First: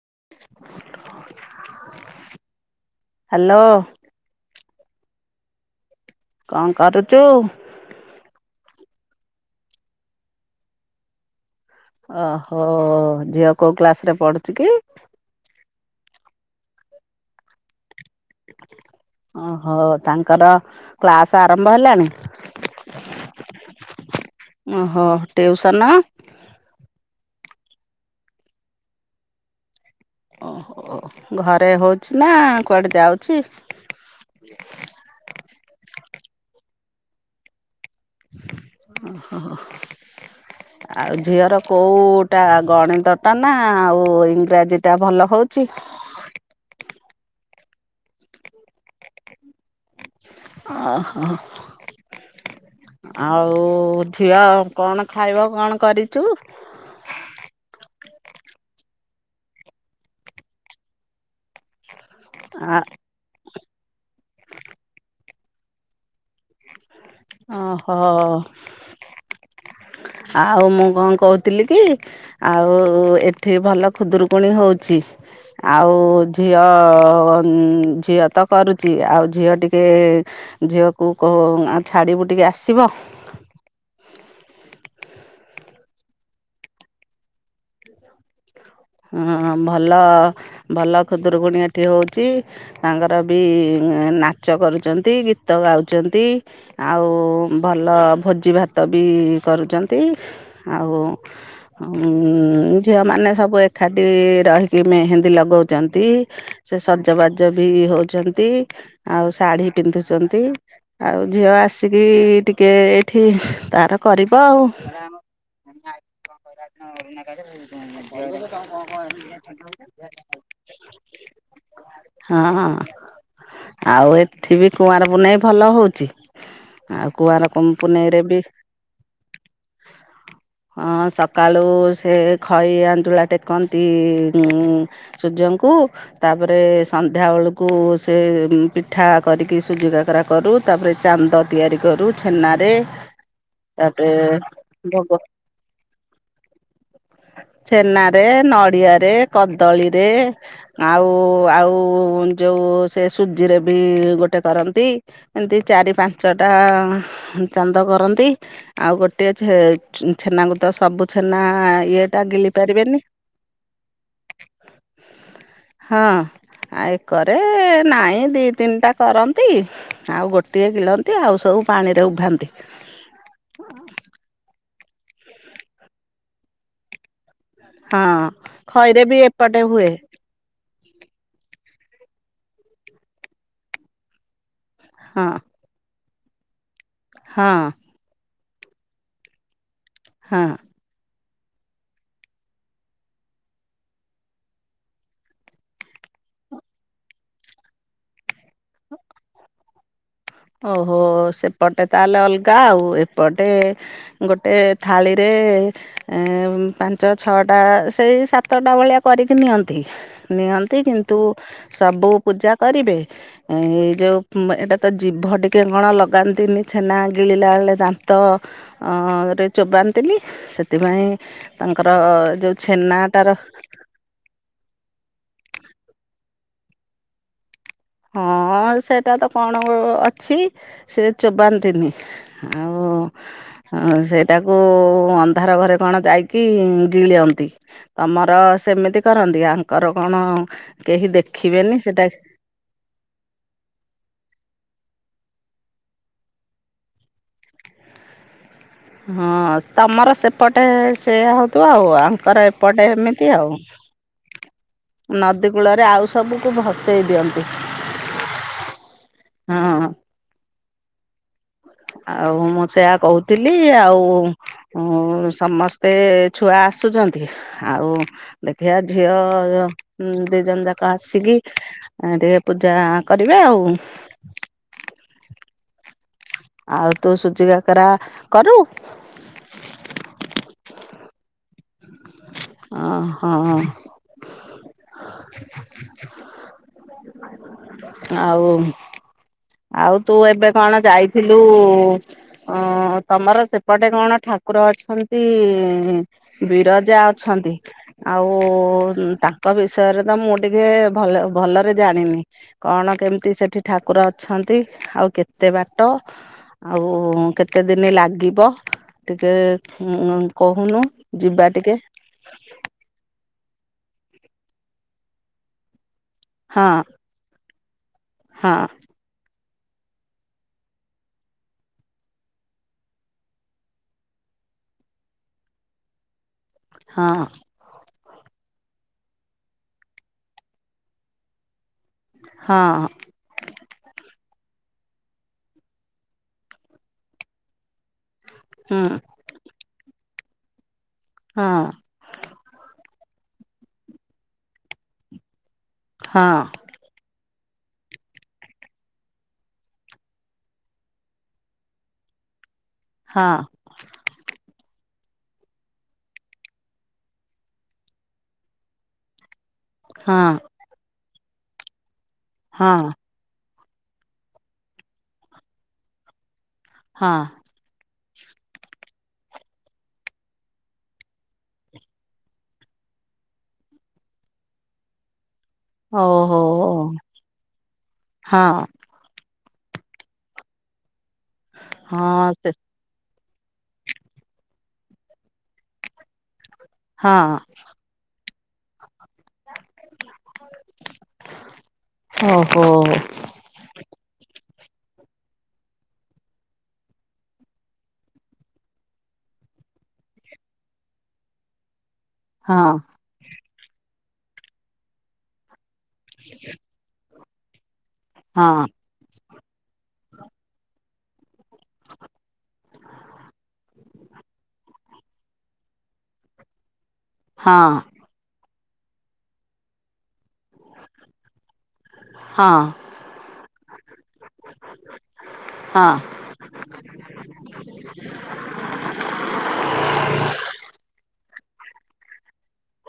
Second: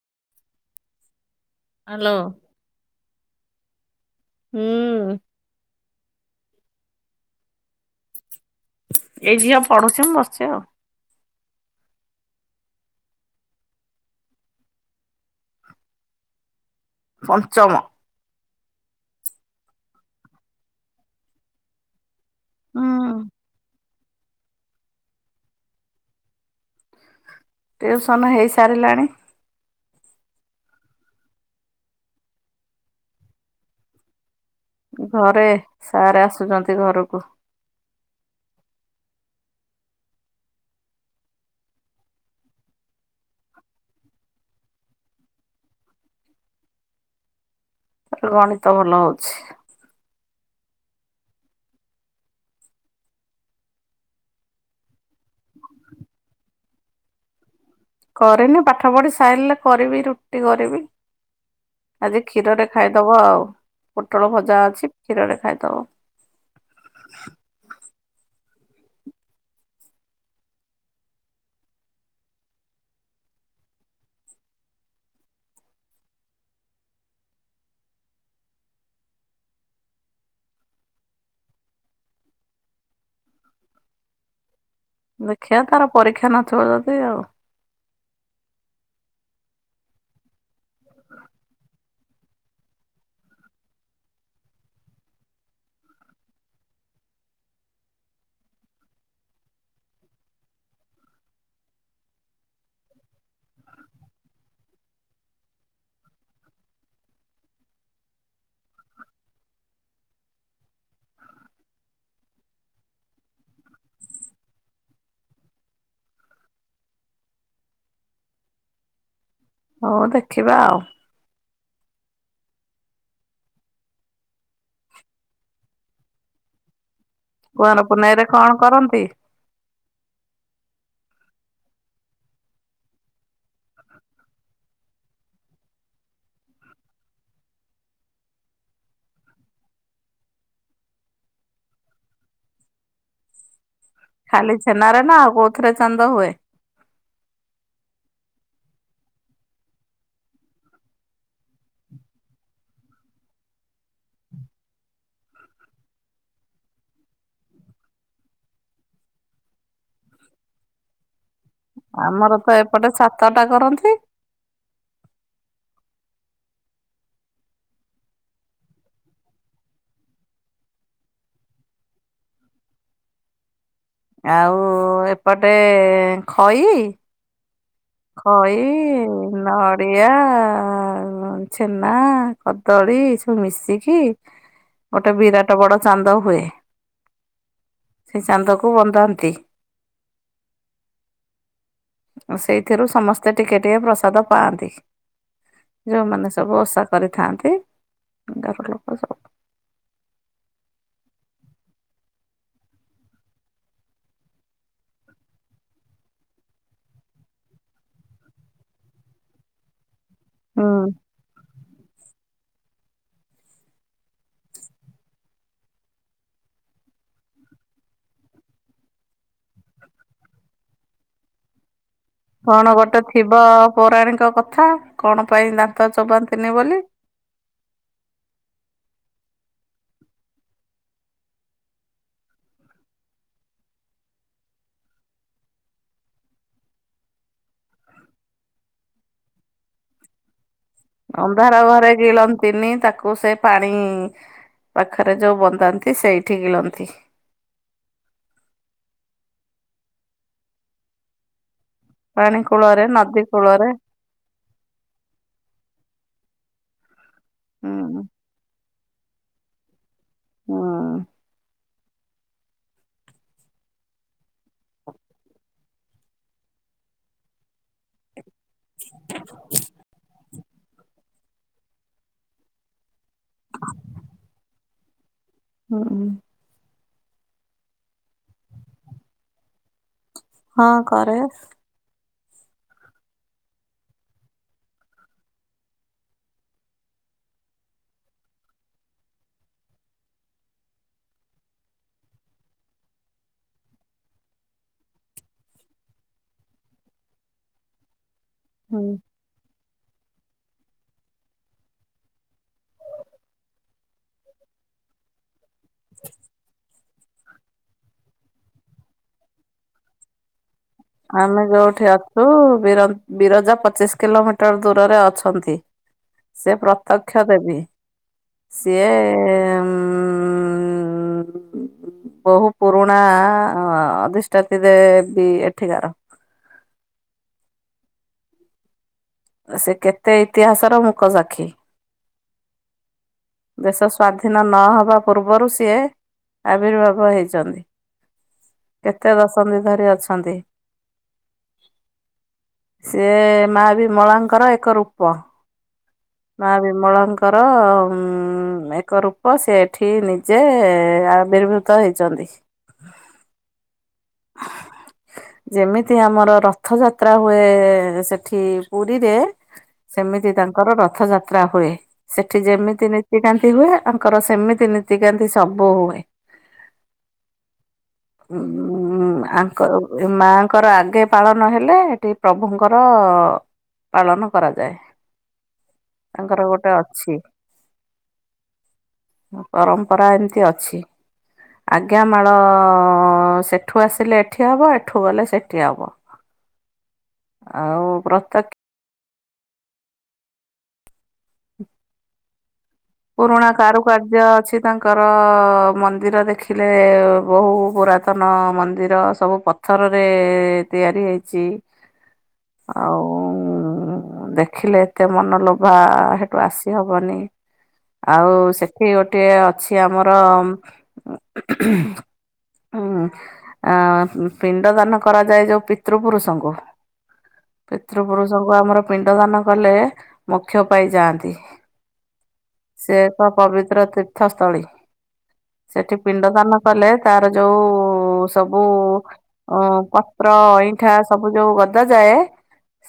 [inaudible] Hello. Hello ହୁଁ। କଣ କରୁଚୁ? ଏଇ ଝିଅ ପଢୁଛି। ମୁଁ ବସିଚି ଆଉ। ଓହୋ! ଝିଅ କୋଉ କ୍ଲାସ ରେ ପଢୁଛି କି? ପଞ୍ଚମ। ଓହୋ! ତାଙ୍କର କ୍ଳାସ ଆରମ୍ଭ ହେଲାଣି? ହୁଁ। ଓହୋ! ଟ୍ୟୁସନ? ଟ୍ୟୁସନ ହେଇସାରିଲାଣି। ଓହୋ! ଘରେ ହଉଚି ନା କୁଆଡେ ଯାଉଛି? ଘରେ! ସାର୍ ଆସୁଛନ୍ତି ଘରକୁ। ଓହୋ ହ। ଆଉ ଝିଅର କୋଉ-ଉ-ଉଟା ଗଣିତ ଟା ନା ଆଉ ଇଂରାଜୀ ଟା ଭଲ ହଉ? ଚି ଗଣିତ ଭଲ ହଉଛି। ଅ ହୋ। ଆଉ, ଝିଅ କଣ ଖାଇବ? କଣ କରିଛୁ? [inaudible] କରିନି। ପାଠ ପଢ଼ି ସାଇରଲେ କରିବି ରୁଟି କରିବି। ଆଜି କ୍ଷୀରରେ ଆ ଖାଇଦବ ଆଉ। ପୋଟଳ ଭଜା ଅଛି, କ୍ଷୀରରେ ଖାଇଦବ। ଓହୋ ଓ! ଆଉ, ମୁଁ କଣ କହୁଥିଲି କି? ଆଉ ଏଠି ଭଲ ଖୁଦୁରୁକୁଣୀ ହଉଛି। ଆଉ-ଉ, ଝିଅ-ଅ ଝିଅ ତ କରୁଛି। ଆଉ ଝିଅ ଟିକେ ଏ ଝିଅକୁ କହ, ଛାଡିବୁ ଟିକେ ଆସିବ? ଦେଖିବା!, ତାର ପରୀକ୍ଷା ନଥିବ, ଯଦି ଆଉ [inaudible] ହଁ, ଭଲ ଭଲ ଖୁଦୁରୁକୁଣୀ ଏଠି ହଉଛି। ତାଙ୍କର ବି ନାଚ କରୁଛନ୍ତି, ଗୀତ ଗାଉଛନ୍ତି, ଆଉ ଭଲ ଭୋଜି ଭାତ ବି ଇ କରୁଚନ୍ତି। ଆଉ-ଉଁ ଝିଅମାନେ ସବୁ ଏକାଠି ରହିକି ମେହେନ୍ଦୀ ଲଗଉଚନ୍ତି। ସେ ସଜବାଜ ବି ହଉଛନ୍ତି, ଆଉ ଶାଢୀ ପିନ୍ଧୁଛନ୍ତି। ଆଉ, ଝିଅ ଆସିକି ଟିକେ ଏଇଠି ତାର କରିବ ଆଉ। [inaudible] ହଉ ଦେଖିବା ଆଉ। ହଁ, ହଁ। ଆଉ, ଏଠି ବି କୁଆଁରପୂନେଇଁ ଭଲ ହଉଚି। ଆଉ କୁଆଁର ପୁଁ ପୁନେଇଁରେ ପୁନେଇରେ ବି ଅଁ କଣ କରନ୍ତି? ସ କାଳୁ ସେ ଖଈ ଆଞ୍ଜୁଳା ଟେକନ୍ତି ଉଁ ସୂର୍ଯ୍ୟଙ୍କୁ ତାପରେ ସନ୍ଧ୍ୟା ଓଳୁକୁ ସେ ପିଠା କରିକି ସୁଜି କକରା କରୁ ତାପରେ ଚାନ୍ଦ ତିଆରି କରୁ ଛେ ନାରେ। ଖାଲି ଛେନାରେ ନାଁ ଆଉ କୋଉଥିରେ ଚାନ୍ଦ ହୁଏ? ଛେନାରେ ନଡ଼ିଆରେ କଦଳୀରେ ଆଉ ଆଉ ଯୋଉ ସେ ସୁଜିରେ ବି ଗୋଟେ କରନ୍ତି ଏନ୍ତି ଚାରି ପାଞ୍ଚଟା ଚାନ୍ଦ କରନ୍ତି ଆଉ ଗୋଟିଏ ଛେ ଛେନାଙ୍କୁ ତ ସବୁ ଛେନା ଇଏଟା ଆମର ଗିଲି ତ ଏପଟେ ପାରିବେନି ସାତଟା କରନ୍ତି। ହଁ। ଆ ଏକରେ ନାଇଁ ଦି ତିନିଟା କରନ୍ତି ଆଉ ଗୋଟିଏ ଗିଳନ୍ତି ଆଉ ସଉ ଉ ପାଣିରେ ଉଭାନ୍ତି। ଆଉ ଏପଟେ ଖଇ ହଁ ଖଇରେ ଖଇ ବି ଏପଟେ ହୁଏ ନଡ଼ିଆ ଅ ଛେନା କଦଳୀ ଏ ସବୁ ମିଶିକି ଗୋଟେ ହଁ ବିରାଟ ବଡ଼ ଚାନ୍ଦ ହୁଏ। ହଁ। ସେଇ ଚାନ୍ଦକୁ ବନ୍ଦାନ୍ତି। ହଁ। ସେଇଥିରୁ ସମସ୍ତେ ଟିକେ ଟିକେ ପ୍ରସାଦ ପାଆନ୍ତି। ଯୋଉମାନେ ସବୁ ଓଷା କରିଥାଆନ୍ତି ଦାଗ ଲୋକ ସ ଓହୋ ସେପଟେ ତାହେଲେ ଅଲଗା ଆଉ ଏପଟେ ଗୋଟେ ଥାଳିରେ ଏ ଏଁ ପାଞ୍ଚ ଛଅଟା ସେଇ ସାତଟା ଭଳିଆ କରିକି ନିଅନ୍ତି। ନିଅନ୍ତି ହୁଁ କିନ୍ତୁ ସବୁ ପୂଜା କରିବେ ଏ ଯୋଉ ଉଁ ଏଇଟା ତ ଜିଭ ଟିକେ କଣ ଲଗାନ୍ତିନି ଛେନା ଗିଳିଲା ଏଳେ ଦାନ୍ତରେ ଚୋବାନ୍ତି ଇନି ସେଥିପାଇଁ ଅଁ କଣ ଗୋଟେ ଥିବ ପୌରାଣିକ କଥା କଣ ପାଇଁ ଦା ତ ଚୋବାନ୍ତିନି ବୋଲି। ହଁ ସେଇଟା ତ କଣ ଗୋ ଅଛି ସେ ଚୋବାନ୍ତିନି ଆଉ ଅ ଅ ସେଇଟାକୁ ଅନ୍ଧାର ଘରେ କଣ ଯାଇକି ଗିଳିଅନ୍ତି। ତମର ସେମିତି କରନ୍ତି ଆଙ୍କର କଣ କେହି ଅନ୍ଧାର ଦେଖିବେନି ଘରେ ସେଟା ଗିଲନ୍ତିନି ତାକୁ କୁ ସେ ପାଣି ପାଖରେ ଯୋଉ ବନ୍ଦାନ୍ତି ସେଇଠି ଗିଳନ୍ତି। ହଁ ତମର ସେପଟେ ସେ ହ ତୁ ଆଉ ପାଣି ଆଙ୍କର କୂଳରେ ଏପଟେ ନଦୀ ଏମିତି ଆଉ କୂଳରେ ନଦୀ କୂଳରେ ଆଉ ସବୁକୁ ଭସେଇ ଦିଅନ୍ତି ହୁଁ ହଁ। ଅଁ। [inaudible] ଆଉ ମୁଁ ସେଇଆ କହୁଥିଲି ଆଉ ଉ ସମସ୍ତେ ଛୁଆ ଆସୁଚ ଅନ୍ତି ଆଉ ଦେଖିଆ ଝିଅ ଯ ଉଁ ଦିଜନ ଯାକ ଆସିକି ଏ ଟିକେ ପୂଜା କରିବେ ଆଉ। [unintelligible] ହଁ ହୁଁ। ଆଉ ତୁ ସୁଜି କାକରା କରୁ? ହଁ କରେ। ଓ ହଁ। [unintelligible] ଆଉ ଆଉ ତୁ ଏବେ କଣ ଯାଇଥିଲୁ ଅଁ ତମର ସେପଟେ କଣ ଠା ଠାକୁର ଅଛନ୍ତି, ବିରଜା ଅଛନ୍ତି। ଆଉ, ହୁଁ ତାଙ୍କ ବିଷ ବିଷୟରେ ତ ମୁଁ ଟିକେ ଭଲ ଭଲରେ ଜାଣିନି, କଣ, କେମିତି, ସେଠି ଠାକୁର ଅ ଅଛନ୍ତି, ଆଉ କେତେ ବାଟ? ଆଉ, କେତେ ଦିନ ଲାଗିବ, ଟିକେ କହୁନୁ ଆମେ ଯିବା ଟିକେ ଯୋଉଠି ଅଛୁ, ବିର ବିରଜା ପଚିଶ୍ କିଲୋମିଟର, ଦୂରରେ ଅଛନ୍ତି। ସେ ହଁ ପ୍ରତ୍ୟକ୍ଷ ଦେବି। ହଁ ସିଏ ହୁଁ। ବହୁ ପୁରୁଣା, ଅଧିଷ୍ଠାତି ଦେବୀ। ଏଠିକାର। ହଁ। ସେ କେତେ ଇତିହାସର ମୁକ ସାକ୍ଷୀ। ହଁ। ଦେଶ ସ୍ବାଧୀନ ନହବା ପୂର୍ବରୁ, ସିଏ ଆବିର୍ଭାବ ହେଇଛନ୍ତି। ହୁଁ କେତେ ଦଶନ୍ଧି ଧରି ଅଛନ୍ତି। ହଁ। ସେ, ମା ବିମଳାଙ୍କର ଏକ ରୂପ। ହଁ ମା ବିମଳଙ୍କ ଙ୍କର ଏକ ରୂପ, ସେ ଏଠି ନିଜେ ଆବିର୍ଭୂତ ହେଇଚନ୍ତି। [inaudible] ହଁ। ଯେମିତି, ଆମର ରଥଯାତ୍ରା ହୁଏ। ସେଠି ପୁରୀରେ ହଁ ସେମିତି ତାଙ୍କର ରଥଯାତ୍ରା ହୁଏ। ସେଠି ହଁ ଯେମିତି ନିତିକାନ୍ତି କାନ୍ତି ହୁଏ, ତାଙ୍କର ସେମିତି ନୀତିକାନ୍ତି ସବୁ ହୁଏ। ହଁ। [inaudible] [inaudible] ଆଙ୍କର, ମାଆଙ୍କର ଆଗେ ପାଳନ ହେଲେ, ଏଠି ପ୍ରଭୁଙ୍କର ପାଳନ କରାଯାଏ। ତାଙ୍କର ଓହୋ ଗୋଟେ ଅଛି। ହଁ ପରମ୍ପରା ଏମିତି ଅଛି। ଆଜ୍ଞାମାଳ ହଁ ସେ ଠୁ ଆସିଲେ ଏଠି ହବ ଏଠୁ ଗଲେ ସେଠି ହବ। ହଁ ଆଉ ପ୍ରତ୍ୟକ୍ଷ। ହ। ଓହୋ ପୁରୁଣା କାରୁକାର୍ଯ୍ୟ ଅଛି। ତାଙ୍କର ମନ୍ଦିର ଦେଖିଲେ ବହୁ ପୁରାତନ ମନ୍ଦିର ସବୁ ପଥରରେ ତିଆରି ହେଇଛି। ହଁ ଆଉ ଦେଖିଲେ ଏତେ ମନ ଲୋ ବା ସେଠୁ ଆସି ହବନି। ଆଉ ହଁ ସେଠି ଗୋଟେ ଅଛି ଆମର ହୁଁ। ପିଣ୍ଡଦାନ କରାଯାଏ ଯୋଉ ପିତୃ ପୁରୁଷଙ୍କୁ ହଁ ପିତୃପୁୁରୁଷ। ଆମର ପିଣ୍ଡଦାନ କଲେ ମୋକ୍ଷ ପାଇଯାଆନ୍ତି। ହଁ ସେ ଏକ ପବିତ୍ର ତୀର୍ଥସ୍ଥଳୀ। ହଁ ସେଠି ପିଣ୍ଡଦାନ କଲେ ତାର ଯୋଉ ସବୁ ଅଇଁଠା ସବୁ ଯୋଉ ଗଦା ଯାଏ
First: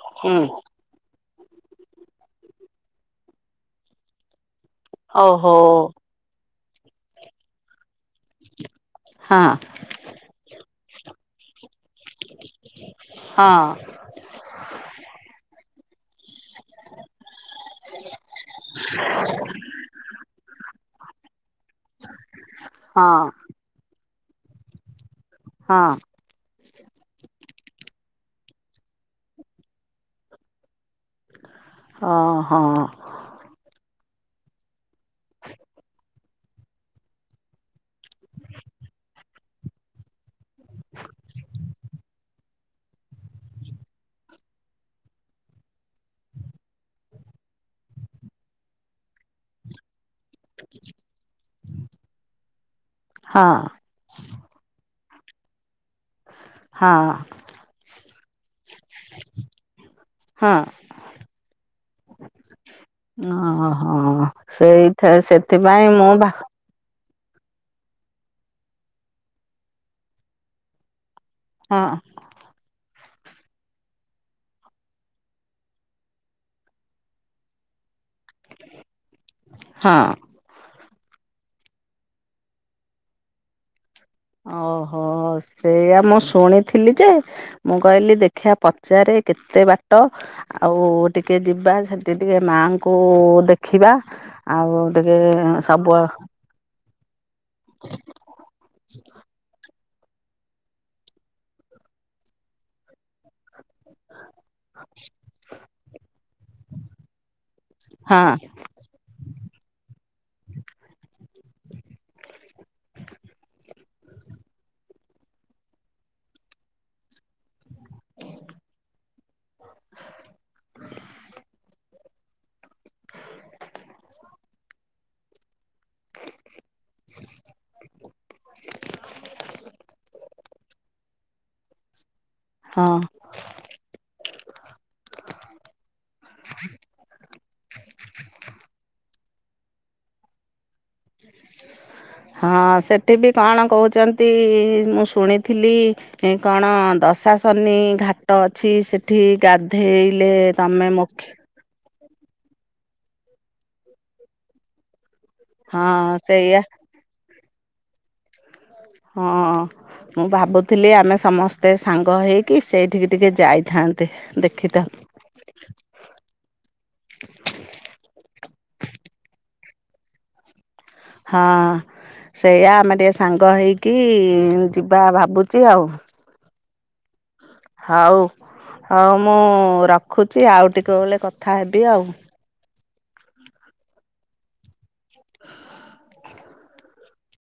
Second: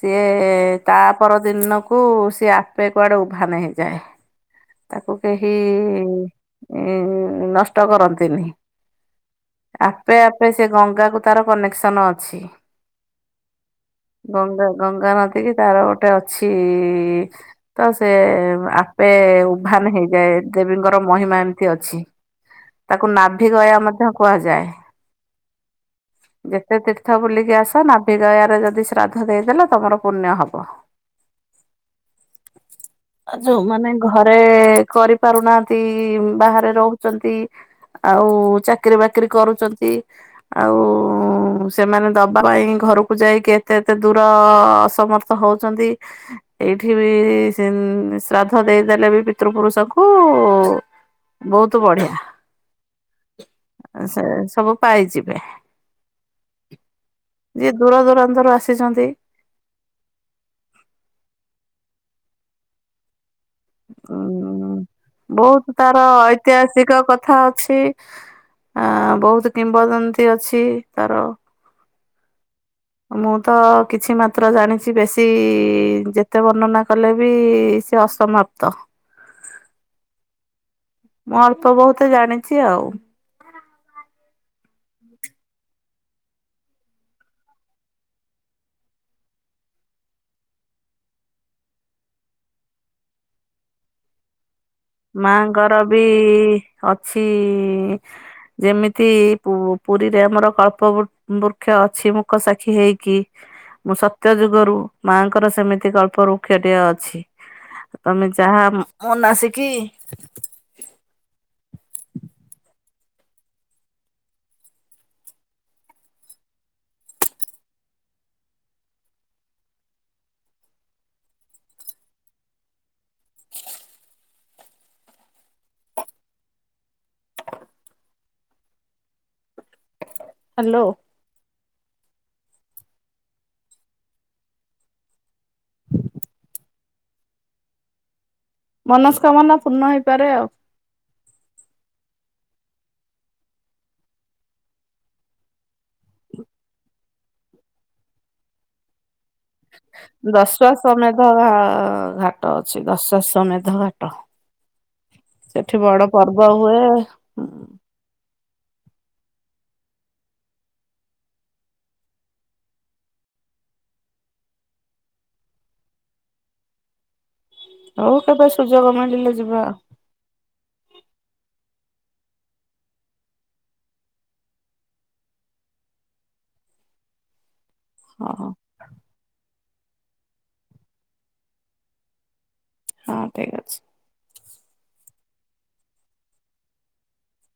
ସିଏ ହୁଁ ତା ପରଦିନକୁ ସିଏ ଆପେ କୁଆଡେ ଉଭାନ ହେଇଯାଏ। ତାକୁ କେହି ଓହୋ ଇଁ ନଷ୍ଟ କରନ୍ତିନି। ହଁ ଆପେ ଆପେ ସେ ଗଙ୍ଗାକୁ ତାର କନେକ୍ସ ସନ ଅଛି ହଁ ଗଙ୍ଗା ଗଙ୍ଗା ନଦୀ କି ତାର ଗୋଟେ ଅ ଅଛି ତ ସେ ଆପେ। ଉଭାନ ହେଇଯାଏ ଦେବୀଙ୍କର ମହିମା ଏମିତି ଅଛି ତାକୁ ହଁ ନାଭି ଗୟା ମଧ୍ୟ କୁହାଯାଏ। ହଁ। ଯେତେ ତୀର୍ଥ ବୁଲିକି ଆସ ନାଭିଗୟାରେ ଯଦି ଶ୍ରାଦ୍ଧ ଦେଇଦେଲ ତମର ପୁଣ୍ୟ ହବ। ହଁ ହଁ। ଆ ଯୋଉମାନେ ଘରେ କରିପାରୁନାହାନ୍ତି ବାହାରେ ରହୁଛନ୍ତି। ଆଉ ଚାକିରି ବାକିରି କରୁଛନ୍ତି ଆଉ ସେମାନେ ଦବା ପାଇଁ ଘରକୁ ଯାଇକି ଏତେ ଏତେ ଦୂର ଅସମର୍ଥ ହଉଛନ୍ତି ଏଇଠି ବି ଇଁ ଶ୍ରାଦ୍ଧ ଦେଇଦେଲେ ବି ପିତୃପୁରୁଷ ଙ୍କୁ ବହୁତ ବଢିଆ। ହଁ ଏ ସେ ସବୁ ପାଇଛି। ବେ ହଁ ଯିଏ ଦୂର ଦୂରାନ୍ତରୁ ଆସ ଆସିଛନ୍ତି। ଓ ହୋ ହୋ ହଁ ଉଁ ସେଇଠା ବହୁତ ସେଥିପାଇଁ ତାର ମୁଁ ବା। ଐତିହାସିକ କଥା ଅଛି ଆ ବହୁତ କିମ୍ବଦନ୍ତୀ ଅଛି ତାର। ହଁ। ମୁଁ ତ କିଛି ମାତ୍ର ଜାଣିଛି ବେଶୀ ଯେତେ ବର୍ଣ୍ଣନା କଲେ ବି ଏ ଅସମାପ୍ତ ହଁ ମୁଁ ଆଉ ଅଳ୍ପ ବହୁତ ଜାଣିଛି ଆଉ। ଓହୋ ସେଇଆ ମୁଁ ଶୁଣିଥିଲି ଯେ ମୁଁ କହିଲି ଦେଖିବା ପଚାରେ କେତେ ବାଟ ଆଉ ଟିକେ ଯିବା ସେଠି ଟିକେ ମାଙ୍କୁ ଦେଖିବା। ଆଉ ଟିକେ ମା ଙ୍କର ସବୁ ବି ଅଛି ଯେମିତି ପୁ ପୁ-ପୁରୀରେ ଆମର କଳ୍ପବୃ ବୃକ୍ଷ ଅଛି ମୁକ ସାକ୍ଷୀ ହେଇକି ମୁଁ ସ ସତ୍ୟ ଯୁଗରୁ ମାଆଙ୍କର ସେମିତି କଳ୍ପ ବୃକ୍ଷଟିଏ ଅଛି। ହଁ ତମେ ଯାହା ମନାସିକି। ହାଲୋ। ହଁ। ମନସ୍କାମନା ପୂର୍ଣ୍ଣ ହେଇପାରେ ଆଉ। ହଁ ସେଠି ବି କଣ କହୁଛନ୍ତି ମୁଁ ଶୁଣିଥିଲି ହେଁ କଣ ଦ ପ୍ରଶାସନୀ ଘାଟ ଅଛି ସେ ଦଶଟା ସମୟ ମୋକ୍ଷ ଧର ଆ ଘା ଘାଟ ଅଛି ଦଶ ସମେଧ ଘାଟ ସେଠି ବଡ ହଁ ପର୍ବ ସେଇଆ ହୁଏ। ହୁଁ, ହଁ। ମୁଁ ଭାବୁଥିଲି ଆମେ ସମସ୍ତେ ସାଙ୍ଗ ହେଇକି ସେଇଠିକି ଟିକେ ଯାଇଥାନ୍ତେ ଦେଖିଥାନ୍ତ। ହଉ କେବେ ସୁଯୋଗ ମଳିଲେ ଯିବା। ହଁ। ସେଇଆ ଆମେ ଟିକେ ସାଙ୍ଗ ହେଇକି ଯିବା ଭାବୁଛି ଆଉ। ହଉ ଆଉ। ହଉ ମୁଁ ରଖୁଛି ଆଉ ଟିକେ ବଳେ କଥା ହେବି ଆଉ। ହଁ ଠିକ ଅଛି। ହୁ।